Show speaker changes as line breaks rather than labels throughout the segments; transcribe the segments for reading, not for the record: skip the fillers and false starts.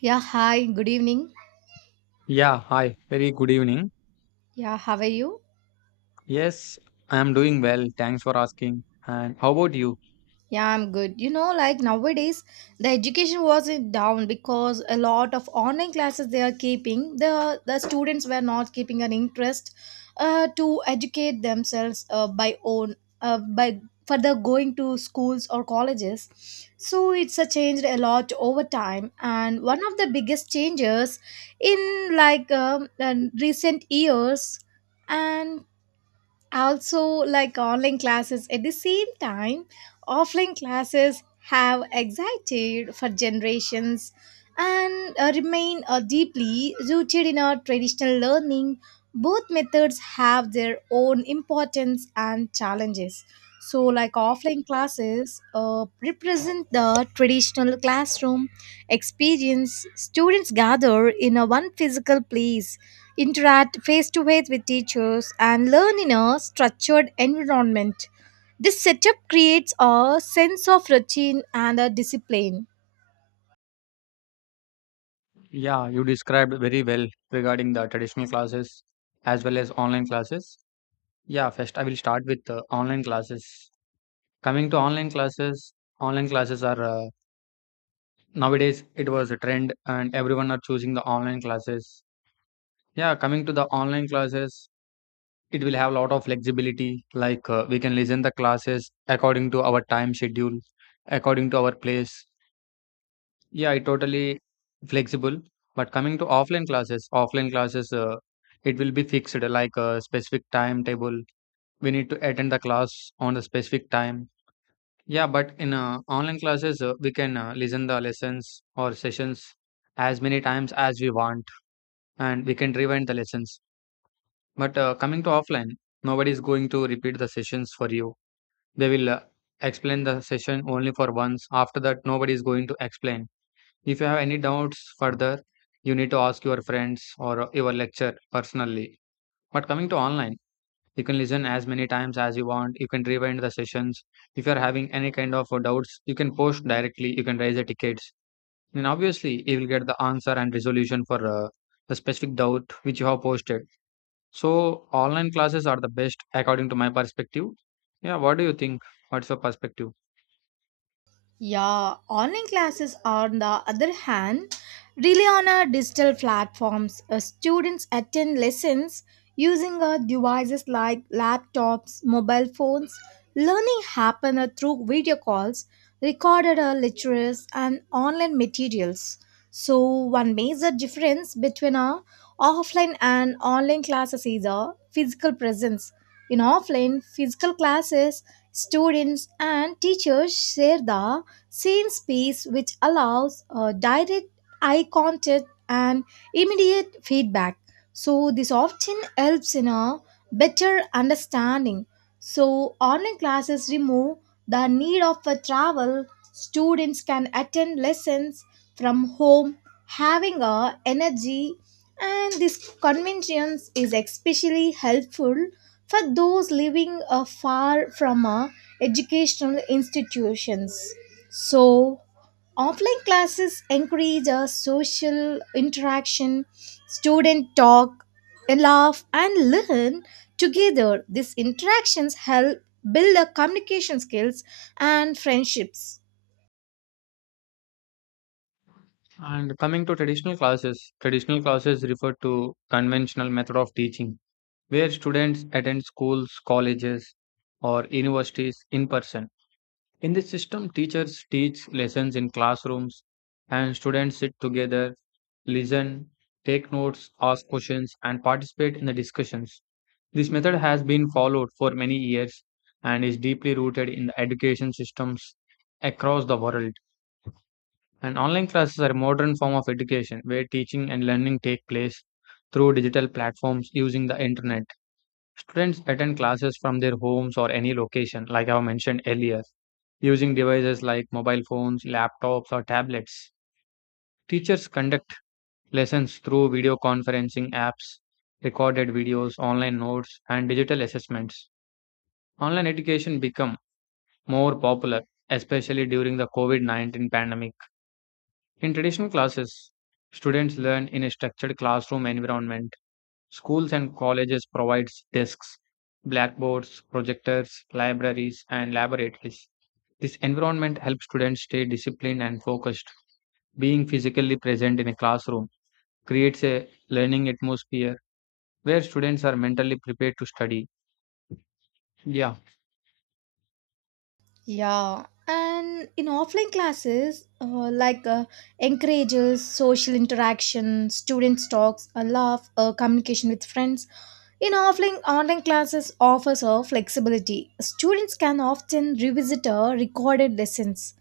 Yeah, hi, good evening.
Yeah, hi. Very good evening.
Yeah, how are you?
Yes, I am doing well. Thanks for asking. And how about you?
Yeah, I'm good. You know, like nowadays, the education was in down because a lot of online classes they are keeping. The students were not keeping an interest to educate themselves by own by further going to schools or colleges. So it's changed a lot over time. And one of the biggest changes in like recent years and also like online classes at the same time offline classes have existed for generations and remain deeply rooted in our traditional learning. Both methods have their own importance and challenges. So like offline classes represent the traditional classroom experience. Students gather in a one physical place, interact face to face with teachers, and learn in a structured environment. This setup creates a sense of routine and a discipline.
Yeah, you described very well regarding the traditional classes as well as online classes. Yeah, first I will start with online classes. Coming to online classes are nowadays it was a trend and everyone are choosing the online classes. Yeah, coming to the online classes, it will have a lot of flexibility like we can listen the classes according to our time schedule, according to our place. Yeah, it totally flexible. But coming to offline classes, it will be fixed like a specific timetable. We need to attend the class on a specific time. Yeah, but in online classes, we can listen the lessons or sessions as many times as we want, and we can rewind the lessons. But coming to offline, nobody is going to repeat the sessions for you. They will explain the session only for once. After that, nobody is going to explain. If you have any doubts further, you need to ask your friends or your lecturer personally. But coming to online, you can listen as many times as you want. You can rewind the sessions. If you are having any kind of doubts, you can post directly. You can raise the tickets. And obviously, you will get the answer and resolution for the specific doubt which you have posted. So, online classes are the best according to my perspective. Yeah, what do you think? What's your perspective?
Yeah, online classes on the other hand rely on our digital platforms. Students attend lessons using devices like laptops, mobile phones. Learning happen through video calls, recorded lectures, and online materials. So one major difference between our offline and online classes is a physical presence. In offline physical classes, students and teachers share the scene space, which allows direct eye contact and immediate feedback. So, this often helps in a better understanding. So, online classes remove the need of a travel. Students can attend lessons from home, having a energy, and this convenience is especially helpful for those living far from educational institutions. So, offline classes encourage a social interaction, student talk, laugh, and learn together. These interactions help build the communication skills and friendships.
And coming to traditional classes refer to conventional method of teaching where students attend schools, colleges, or universities in person. In this system, teachers teach lessons in classrooms and students sit together, listen, take notes, ask questions, and participate in the discussions. This method has been followed for many years and is deeply rooted in the education systems across the world. And online classes are a modern form of education where teaching and learning take place through digital platforms using the internet. Students attend classes from their homes or any location, like I mentioned earlier, using devices like mobile phones, laptops, or tablets. Teachers conduct lessons through video conferencing apps, recorded videos, online notes, and digital assessments. Online education become more popular, especially during the COVID-19 pandemic. In traditional classes, students learn in a structured classroom environment. Schools and colleges provides desks, blackboards, projectors, libraries, and laboratories. This environment helps students stay disciplined and focused. Being physically present in a classroom creates a learning atmosphere where students are mentally prepared to study. Yeah,
Yeah, and in offline classes, encourages social interaction, students talks, a laugh, communication with friends. In offline online classes offers a flexibility. Students can often revisit a recorded lessons,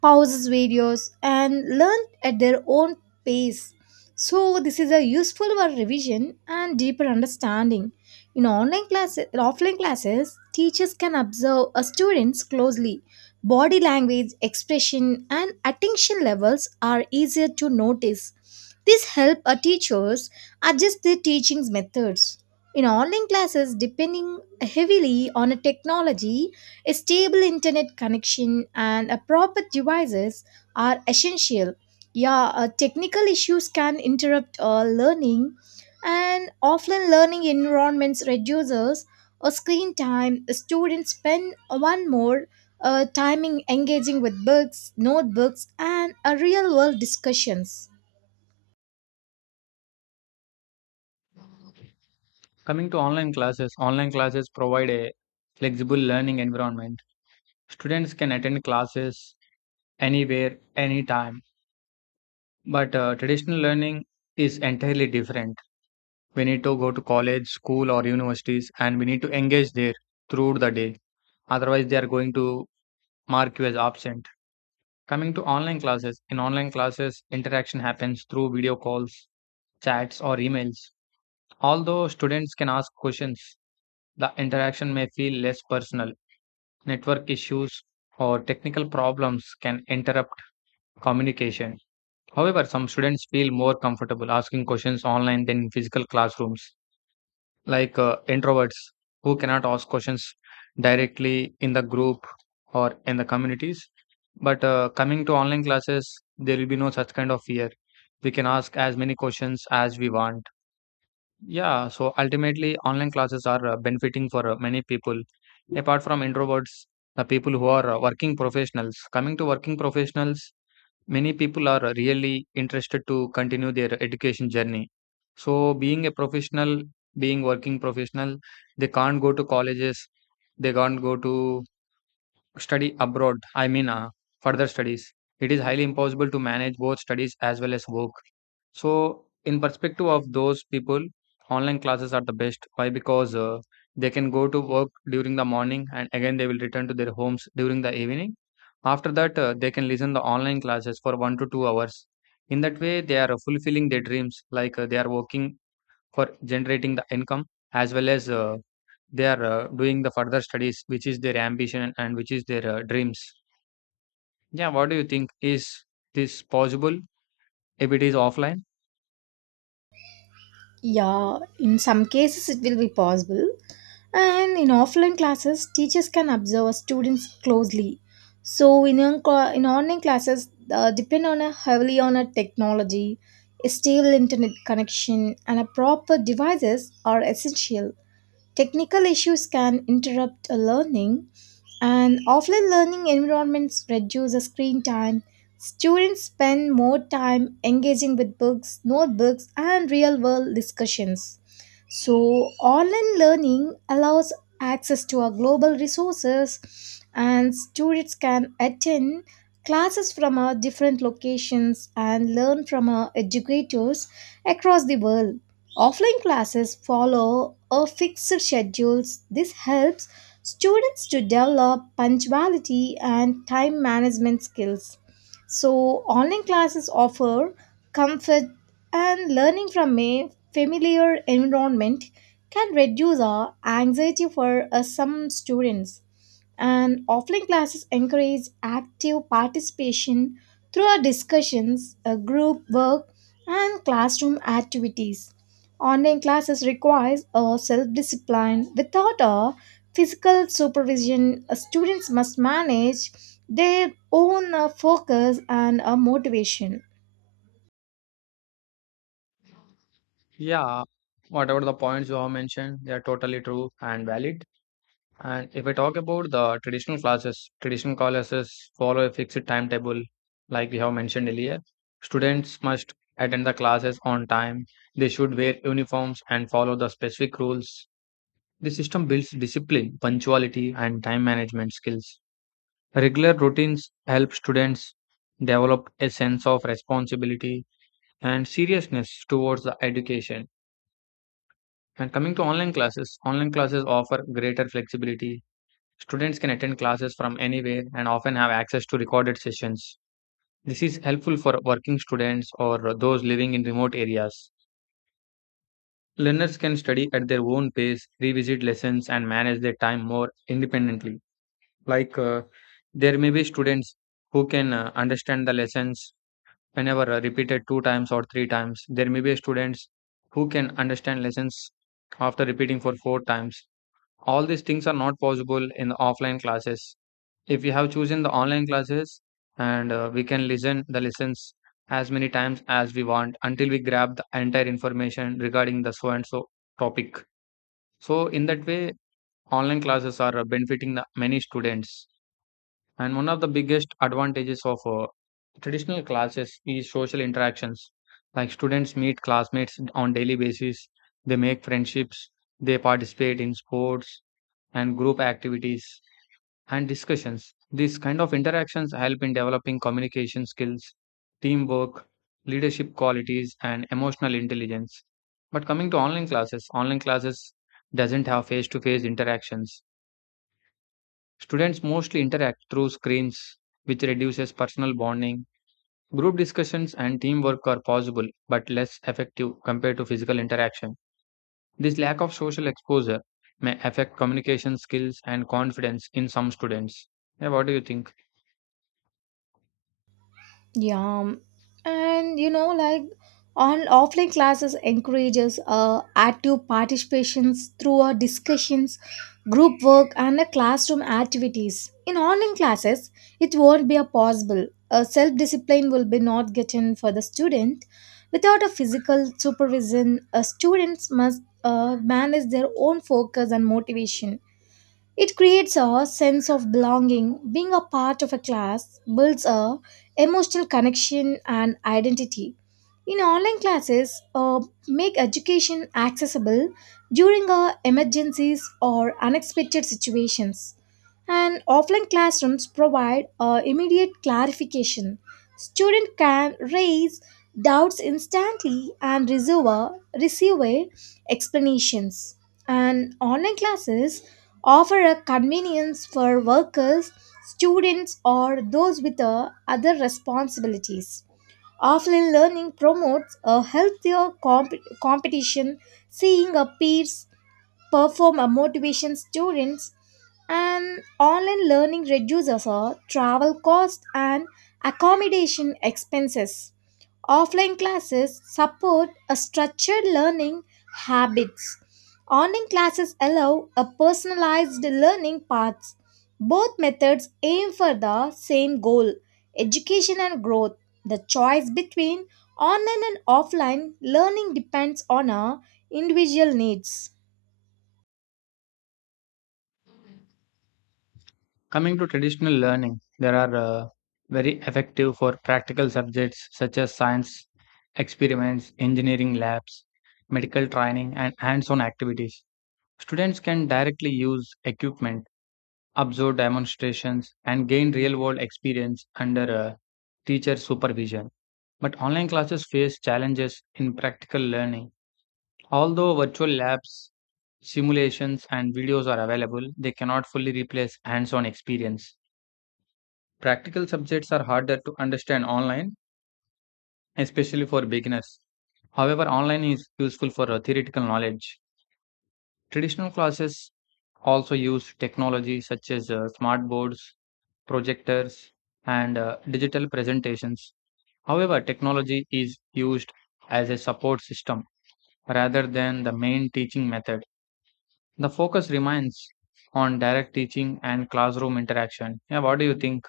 pauses videos, and learn at their own pace. So, this is a useful for revision and deeper understanding. In online classes, offline classes, teachers can observe a students closely. Body language, expression, and attention levels are easier to notice. This help our teachers adjust their teaching methods. In online classes, depending heavily on a technology, a stable internet connection and a proper devices are essential. Yeah, technical issues can interrupt learning, and offline learning environments reduces screen time. Students spend one more timing engaging with books, notebooks, and real world discussions.
coming to online classes provide a flexible learning environment. Students can attend classes anywhere, anytime, but traditional learning is entirely different. We need to go to college, school, or universities, and we need to engage there throughout the day, otherwise they are going to mark you as absent. Coming to online classes, in online classes interaction happens through video calls, chats, or emails. Although students can ask questions, the interaction may feel less personal. Network issues or technical problems can interrupt communication. However, some students feel more comfortable asking questions online than in physical classrooms, like introverts who cannot ask questions directly in the group or in the communities. But coming to online classes, there will be no such kind of fear. We can ask as many questions as we want. Yeah, so ultimately, online classes are benefiting for many people. Apart from introverts, the people who are working professionals. Coming to working professionals, many people are really interested to continue their education journey. So, being a professional, being working professional, they can't go to colleges, they can't go to study abroad. I mean, further studies. It is highly impossible to manage both studies as well as work. So, in perspective of those people, online classes are the best. Why? Because they can go to work during the morning and again they will return to their homes during the evening. After that, they can listen the online classes for 1 to 2 hours. In that way, they are fulfilling their dreams, like they are working for generating the income as well as they are doing the further studies, which is their ambition and which is their dreams. Yeah, what do you think? Is this possible if it is offline?
Yeah, in some cases it will be possible. And in offline classes, teachers can observe students closely. So in online classes, depend on a heavily on a technology, a stable internet connection, and a proper devices are essential. Technical issues can interrupt a learning, and offline learning environments reduce the screen time. Students spend more time engaging with books, notebooks, and real world discussions. So, online learning allows access to our global resources, and students can attend classes from our different locations and learn from our educators across the world. Offline classes follow a fixed schedule. This helps students to develop punctuality and time management skills. So, online classes offer comfort, and learning from a familiar environment can reduce our anxiety for some students. And offline classes encourage active participation through our discussions, group work, and classroom activities. Online classes requires a self-discipline without a physical supervision. Students must manage their own focus and motivation.
Yeah, whatever the points you have mentioned, they are totally true and valid. And if I talk about the traditional classes follow a fixed timetable, like we have mentioned earlier. Students must attend the classes on time. They should wear uniforms and follow the specific rules. The system builds discipline, punctuality, and time management skills. Regular routines help students develop a sense of responsibility and seriousness towards the education. And coming to online classes offer greater flexibility. Students can attend classes from anywhere and often have access to recorded sessions. This is helpful for working students or those living in remote areas. Learners can study at their own pace, revisit lessons, and manage their time more independently. Like, there may be students who can understand the lessons whenever repeated two times or three times. There may be students who can understand lessons after repeating for four times. All these things are not possible in the offline classes. If we have chosen the online classes, and we can listen the lessons as many times as we want until we grab the entire information regarding the so and so topic. So in that way, online classes are benefiting the many students. And one of the biggest advantages of traditional classes is social interactions, like students meet classmates on daily basis, they make friendships, they participate in sports and group activities and discussions. These kind of interactions help in developing communication skills, teamwork, leadership qualities, and emotional intelligence. But coming to online classes doesn't have face-to-face interactions. Students mostly interact through screens, which reduces personal bonding. Group discussions and teamwork are possible but less effective compared to physical interaction. This lack of social exposure may affect communication skills and confidence in some students. Yeah, what do you think?
Yeah, and you know, like on offline classes encourages active participations through our discussions, group work, and the classroom activities. In online classes, it won't be a possible. A self-discipline will be not getting for the student. Without a physical supervision, students must manage their own focus and motivation. It creates a sense of belonging. Being a part of a class builds a emotional connection and identity. In online classes, make education accessible during emergencies or unexpected situations. And offline classrooms provide immediate clarification. Student can raise doubts instantly and receive a explanations. And online classes offer a convenience for workers, students, or those with other responsibilities. Offline learning promotes a healthier competition, seeing a peers perform a motivation students, and online learning reduces our travel cost and accommodation expenses. Offline classes support a structured learning habits. Online classes allow a personalized learning paths. Both methods aim for the same goal, education and growth. The choice between online and offline learning depends on our individual needs.
Coming to traditional learning, there are very effective for practical subjects such as science experiments, engineering labs, medical training, and hands on activities. Students can directly use equipment, observe demonstrations, and gain real world experience under teacher supervision. But online classes face challenges in practical learning. Although virtual labs, simulations, and videos are available, they cannot fully replace hands on experience. Practical subjects are harder to understand online, especially for beginners. However, online is useful for theoretical knowledge. Traditional classes also use technology such as smart boards, projectors, and digital presentations. However, technology is used as a support system rather than the main teaching method. The focus remains on direct teaching and classroom interaction. Yeah, what do you think?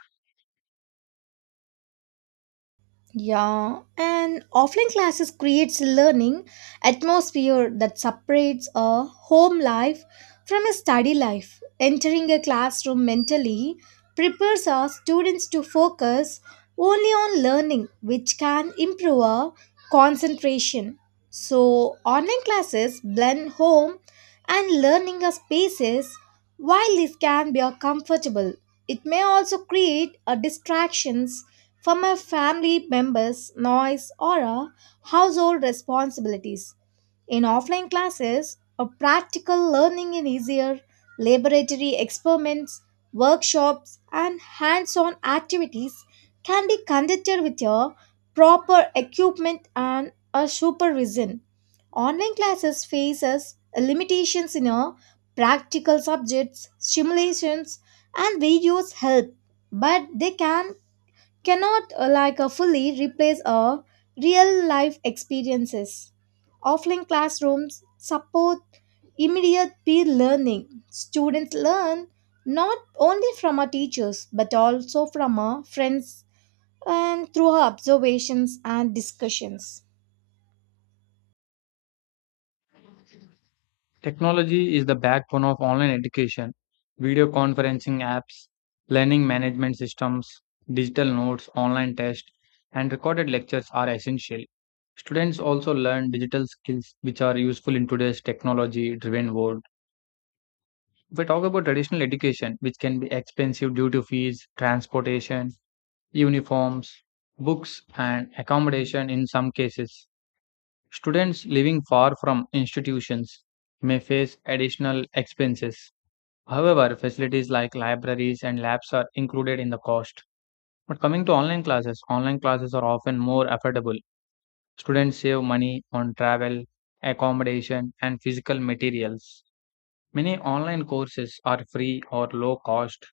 Yeah, and offline classes creates learning atmosphere that separates a home life from a study life. Entering a classroom mentally prepares our students to focus only on learning, which can improve our concentration. So, online classes blend home and learning as spaces. While this can be a comfortable, it may also create a distractions from a family member's noise or a household responsibilities. In offline classes, a practical learning is easier. Laboratory experiments, workshops, and hands on activities can be conducted with your proper equipment and a supervision. Online classes faces limitations in a practical subjects. Simulations, and videos help, but they cannot fully replace our real life experiences. Offline classrooms support immediate peer learning. Students learn not only from our teachers but also from our friends and through our observations and discussions.
Technology is the backbone of online education. Video conferencing apps, learning management systems, digital notes, online tests, and recorded lectures are essential. Students also learn digital skills which are useful in today's technology driven world. If we talk about traditional education, which can be expensive due to fees, transportation, uniforms, books, and accommodation in some cases, students living far from institutions may face additional expenses. However, facilities like libraries and labs are included in the cost. But coming to online classes are often more affordable. Students save money on travel, accommodation, and physical materials. Many online courses are free or low cost.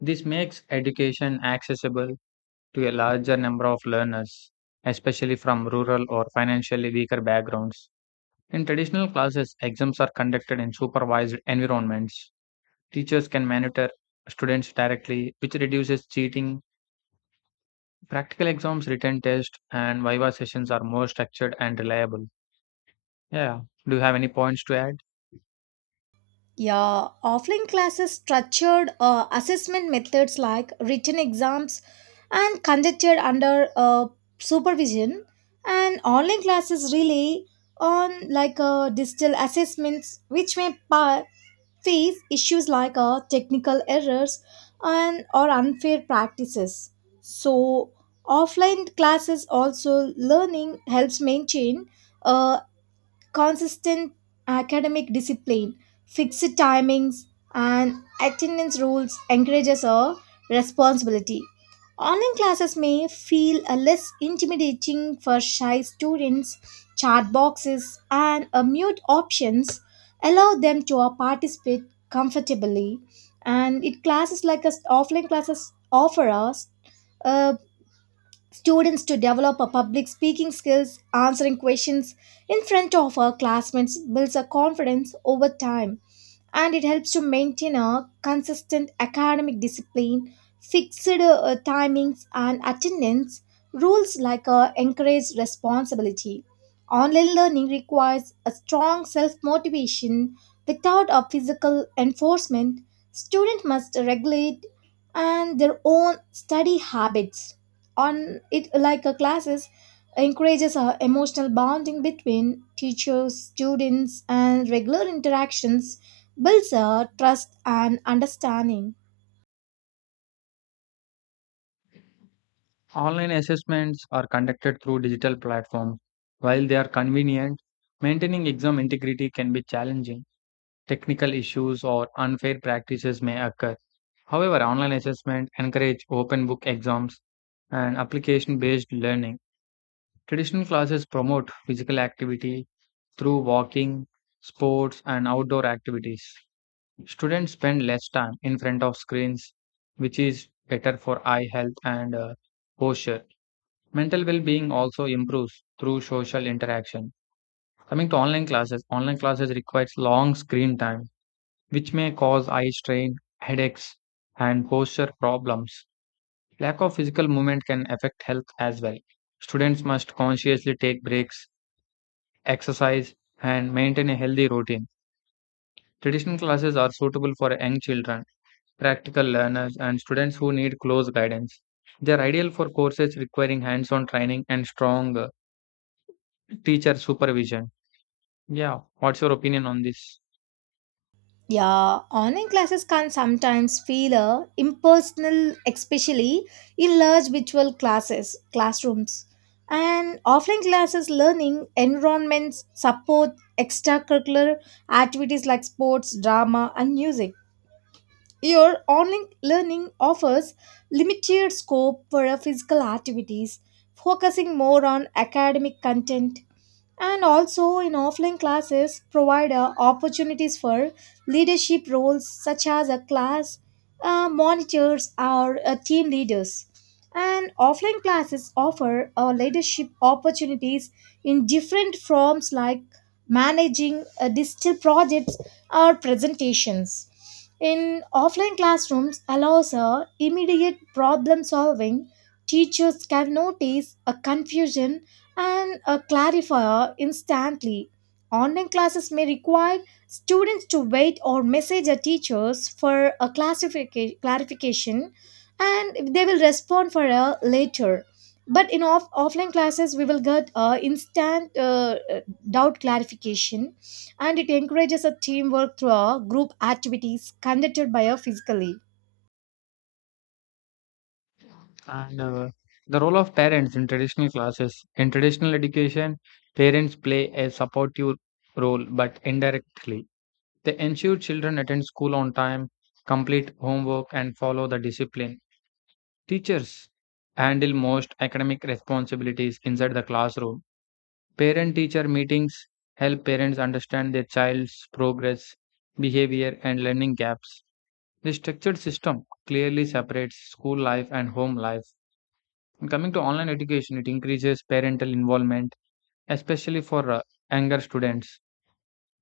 This makes education accessible to a larger number of learners, especially from rural or financially weaker backgrounds. In traditional classes, exams are conducted in supervised environments. Teachers can monitor students directly, which reduces cheating. Practical exams, written tests, and Viva sessions are more structured and reliable. Yeah. Do you have any points to add?
Yeah, offline classes structured assessment methods like written exams and conducted under supervision, and online classes rely on like digital assessments, which face issues like technical errors and or unfair practices. So, offline classes also learning helps maintain. Uh, Consistent academic discipline, fixed timings, and attendance rules encourages a responsibility. Online classes may feel a less intimidating for shy students. Chat boxes and a mute options allow them to participate comfortably. And it classes like us offline classes offer us a students to develop a public speaking skills, answering questions in front of our classmates builds a confidence over time, and it helps to maintain a consistent academic discipline, fixed timings and attendance rules like encourage responsibility. Online learning requires a strong self-motivation without a physical enforcement. Students must regulate and their own study habits. On it like a classes encourages a emotional bonding between teachers students, and regular interactions builds a trust and understanding.
Online assessments are conducted through digital platforms. While they are convenient, maintaining exam integrity can be challenging. Technical issues or unfair practices may occur. However, online assessment encourage open book exams and application based learning. Traditional classes promote physical activity. Through walking, sports, and outdoor activities, students spend less time in front of screens, which is better for eye health and posture. Mental well being also improves through social interaction. Coming to online classes requires long screen time, which may cause eye strain, headaches, and posture problems. Lack of physical movement can affect health as well. Students must consciously take breaks, exercise, and maintain a healthy routine. Traditional classes are suitable for young children, practical learners, and students who need close guidance. They are ideal for courses requiring hands on training and strong teacher supervision. Yeah, what's your opinion on this?
Yeah, online classes can sometimes feel impersonal, especially in large virtual classes classrooms. And offline classes learning environments support extracurricular activities like sports, drama, and music. Your online learning offers limited scope for physical activities, focusing more on academic content. And also in offline classes provide opportunities for leadership roles such as a class monitors or team leaders, and offline classes offer leadership opportunities in different forms like managing digital projects or presentations. In offline classrooms allows immediate problem solving. Teachers can notice a confusion and a clarifier instantly. Online classes may require students to wait or message their teachers for a clarification, and they will respond for a later. But in offline classes, we will get instant doubt clarification, and it encourages a teamwork through a group activities conducted by a physically.
And the role of parents in traditional classes. In traditional education, parents play a supportive role but indirectly. They ensure children attend school on time, complete homework, and follow the discipline. Teachers handle most academic responsibilities inside the classroom. Parent teacher meetings help parents understand their child's progress, behavior, and learning gaps. The structured system clearly separates school life and home life. And coming to online education, it increases parental involvement, especially for younger students.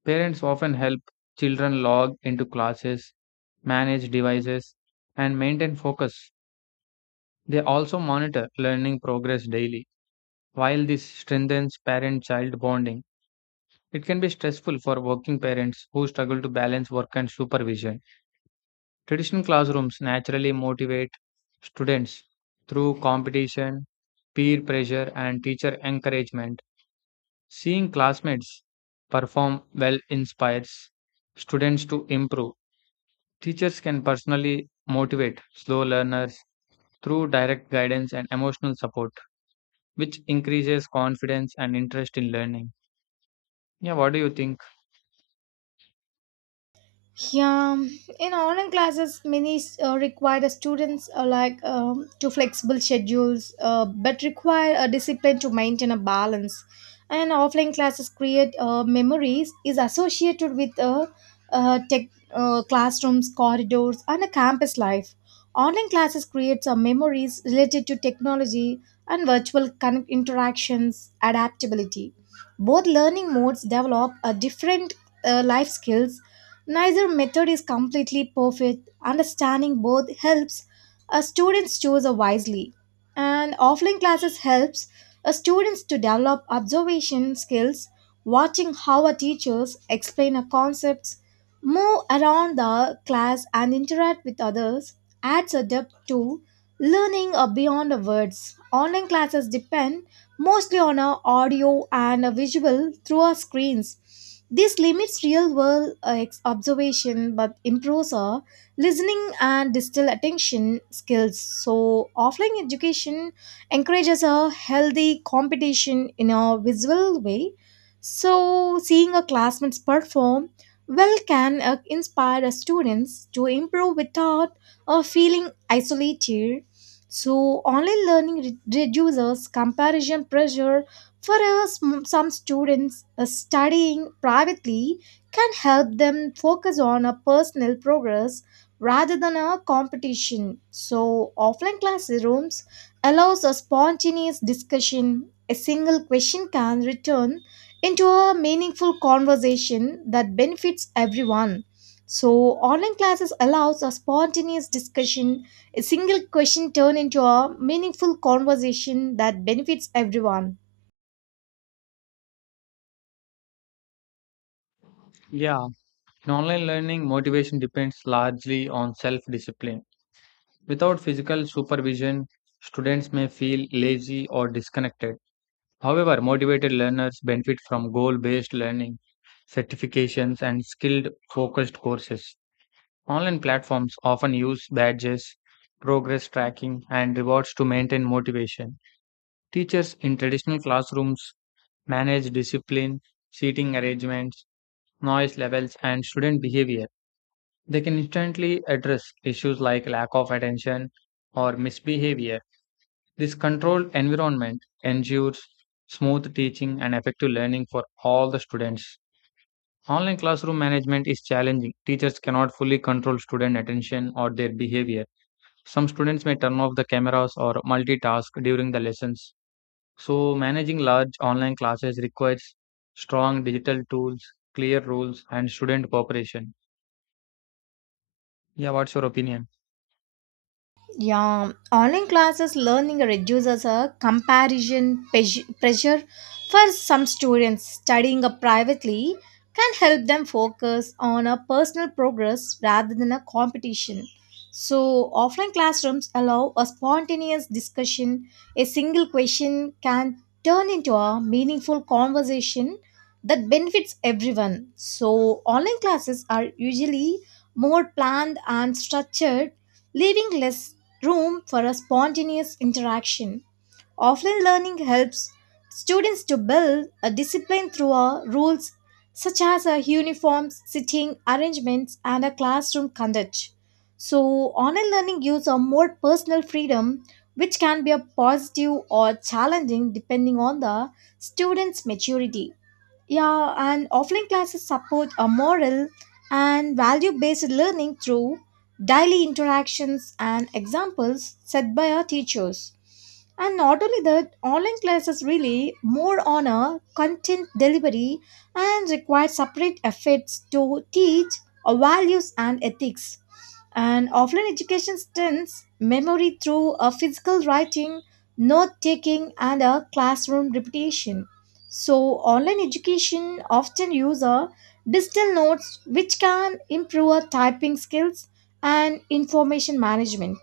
Parents often help children log into classes, manage devices, and maintain focus. They also monitor learning progress daily. While this strengthens parent child bonding, it can be stressful for working parents who struggle to balance work and supervision. Traditional classrooms naturally motivate students through competition, peer pressure, and teacher encouragement. Seeing classmates perform well inspires students to improve. Teachers can personally motivate slow learners through direct guidance and emotional support, which increases confidence and interest in learning. Yeah, what do you think?
Yeah, in online classes, many require the students to flexible schedules, but require a discipline to maintain a balance. And offline classes create memories is associated with tech classrooms, corridors, and a campus life. Online classes create some memories related to technology and interactions, adaptability. Both learning modes develop a different life skills. Neither method is completely perfect. Understanding both helps a students choose wisely. And offline classes helps a students to develop observation skills. Watching how a teachers explain a concepts, move around the class and interact with others adds a depth to learning beyond the words. Online classes depend mostly on a audio and a visual through our screens. This limits real world observation but improves our listening and digital attention skills. So, offline education encourages a healthy competition in a visual way. So, seeing a classmates perform well can inspire the students to improve without feeling isolated. So, online learning reduces comparison pressure. For us, some students studying privately can help them focus on a personal progress rather than a competition. So, offline classrooms allows a spontaneous discussion. A single question can return into a meaningful conversation that benefits everyone. So, online classes allows a spontaneous discussion, a single question turned into a meaningful conversation that benefits everyone.
Yeah, in online learning, motivation depends largely on self discipline. Without physical supervision, students may feel lazy or disconnected. However, motivated learners benefit from goal based learning, certifications, and skilled focused courses. Online platforms often use badges, progress tracking, and rewards to maintain motivation. Teachers in traditional classrooms manage discipline, seating arrangements, noise levels, and student behavior. They can instantly address issues like lack of attention or misbehavior. This controlled environment ensures smooth teaching and effective learning for all the students. Online classroom management is challenging. Teachers cannot fully control student attention or their behavior. Some students may turn off the cameras or multitask during the lessons. So, managing large online classes requires strong digital tools, clear rules, and student cooperation. Yeah, what's your opinion?
Yeah, online classes learning reduces a comparison pressure for some students. Studying a privately can help them focus on a personal progress rather than a competition. So, offline classrooms allow a spontaneous discussion. A single question can turn into a meaningful conversation that benefits everyone. So, online classes are usually more planned and structured, leaving less room for a spontaneous interaction. Offline learning helps students to build a discipline through our rules such as a uniforms, sitting arrangements, and a classroom conduct. So, online learning gives a more personal freedom, which can be a positive or challenging depending on the student's maturity. Yeah, and offline classes support a moral and value based learning through daily interactions and examples set by our teachers. And not only that, online classes really more on a content delivery and require separate efforts to teach our values and ethics. And offline education strengthens memory through a physical writing, note taking, and a classroom repetition. So, online education often use a digital notes which can improve our typing skills and information management.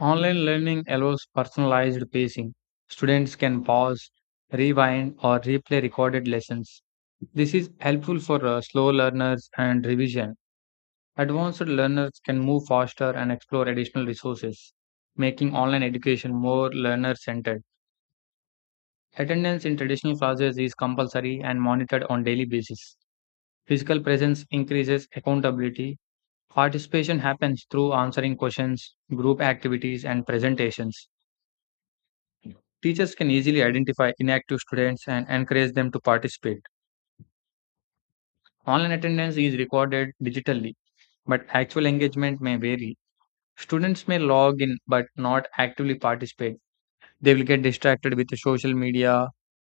Online learning allows personalized pacing. Students can pause, rewind, or replay recorded lessons. This is helpful for slow learners and revision. Advanced learners can move faster and explore additional resources, making online education more learner centered. Attendance in traditional classes is compulsory and monitored on daily basis. Physical presence increases accountability. Participation happens through answering questions, group activities, and presentations. Teachers can easily identify inactive students and encourage them to participate. Online attendance is recorded digitally, but actual engagement may vary. Students may log in but not actively participate. They will get distracted with the social media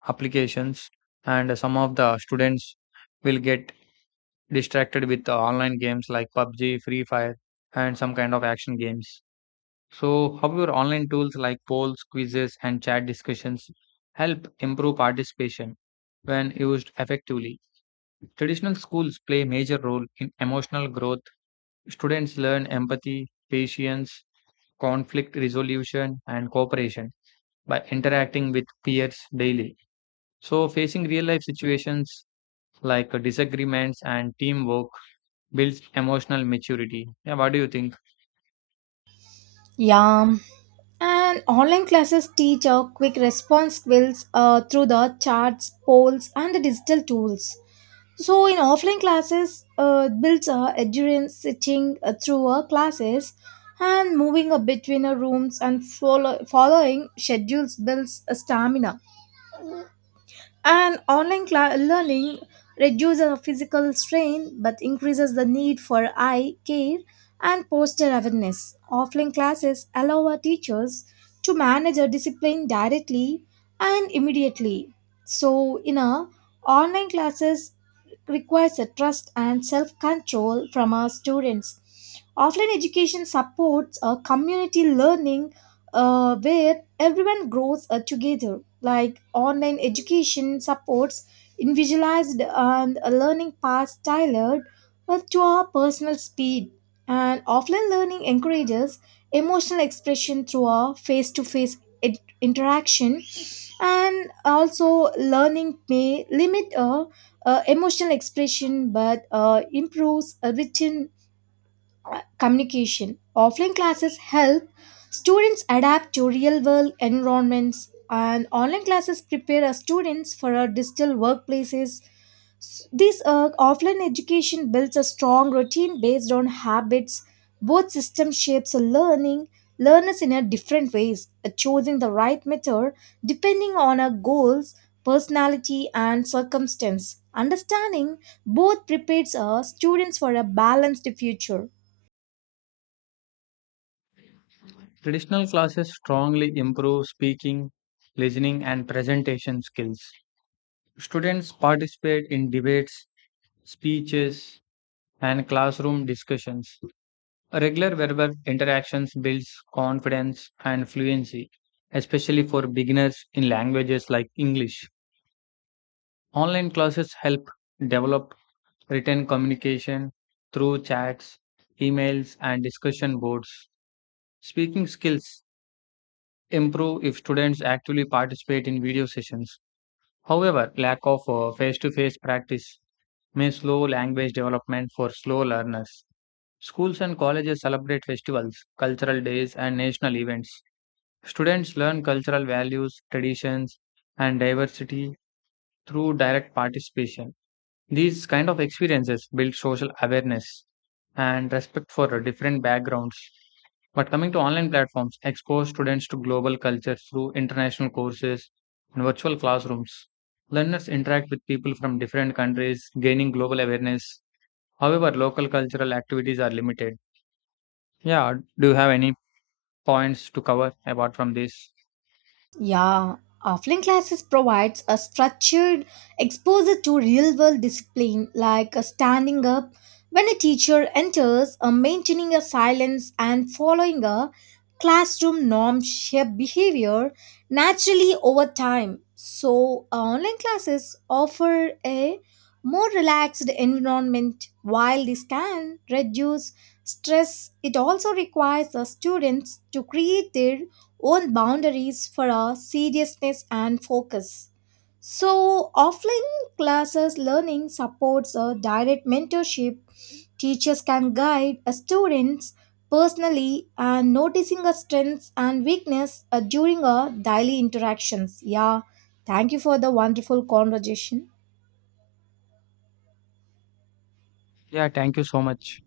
applications, and some of the students will get distracted with the online games like PUBG, Free Fire, and some kind of action games. So, how your online tools like polls, quizzes, and chat discussions help improve participation when used effectively? Traditional schools play a major role in emotional growth. Students learn empathy, patience, conflict resolution, and cooperation by interacting with peers daily. So, facing real life situations like disagreements and teamwork builds emotional maturity. Yeah, what do you think?
Yeah. And online classes teach our quick response skills through the charts, polls, and the digital tools. So, in offline classes, it builds endurance sitting through our classes, and moving between our rooms and following schedules builds a stamina. And online learning reduces the physical strain but increases the need for eye care and posture awareness. Offline classes allow our teachers to manage a discipline directly and immediately. So, in a online classes, requires a trust and self control from our students. Offline education supports a community learning where everyone grows together. Like online education supports individualized and learning paths tailored to our personal speed. And offline learning encourages emotional expression through our face to face interaction, and also learning may limit a emotional expression but improves a written communication. Offline classes help students adapt to real world environments, and online classes prepare our students for our digital workplaces. This offline education builds a strong routine based on habits. Both system shapes learning learners in a different ways. Choosing the right method depending on our goals, personality, and circumstance. Understanding both prepares our students for a balanced future.
Traditional classes strongly improve speaking, listening, and presentation skills. Students participate in debates, speeches, and classroom discussions. Regular verbal interactions builds confidence and fluency, especially for beginners in languages like English. Online classes help develop written communication through chats, emails, and discussion boards. Speaking skills improve if students actively participate in video sessions. However, lack of face to face practice may slow language development for slow learners. Schools and colleges celebrate festivals, cultural days, and national events. Students learn cultural values, traditions, and diversity through direct participation. These kind of experiences build social awareness and respect for different backgrounds. But coming to online platforms, expose students to global cultures through international courses and virtual classrooms. Learners interact with people from different countries, gaining global awareness. However, local cultural activities are limited. Yeah, do you have any points to cover apart from this?
Yeah, offline classes provides a structured exposure to real-world discipline like standing up when a teacher enters, maintaining a silence and following a classroom norm shape behavior naturally over time. So, online classes offer a more relaxed environment. While this can reduce stress, it also requires the students to create their own boundaries for our seriousness and focus. So, offline classes learning supports a direct mentorship. Teachers can guide a students personally and noticing a strengths and weakness during our daily interactions. Yeah, thank you for the wonderful conversation.
Yeah, thank you so much.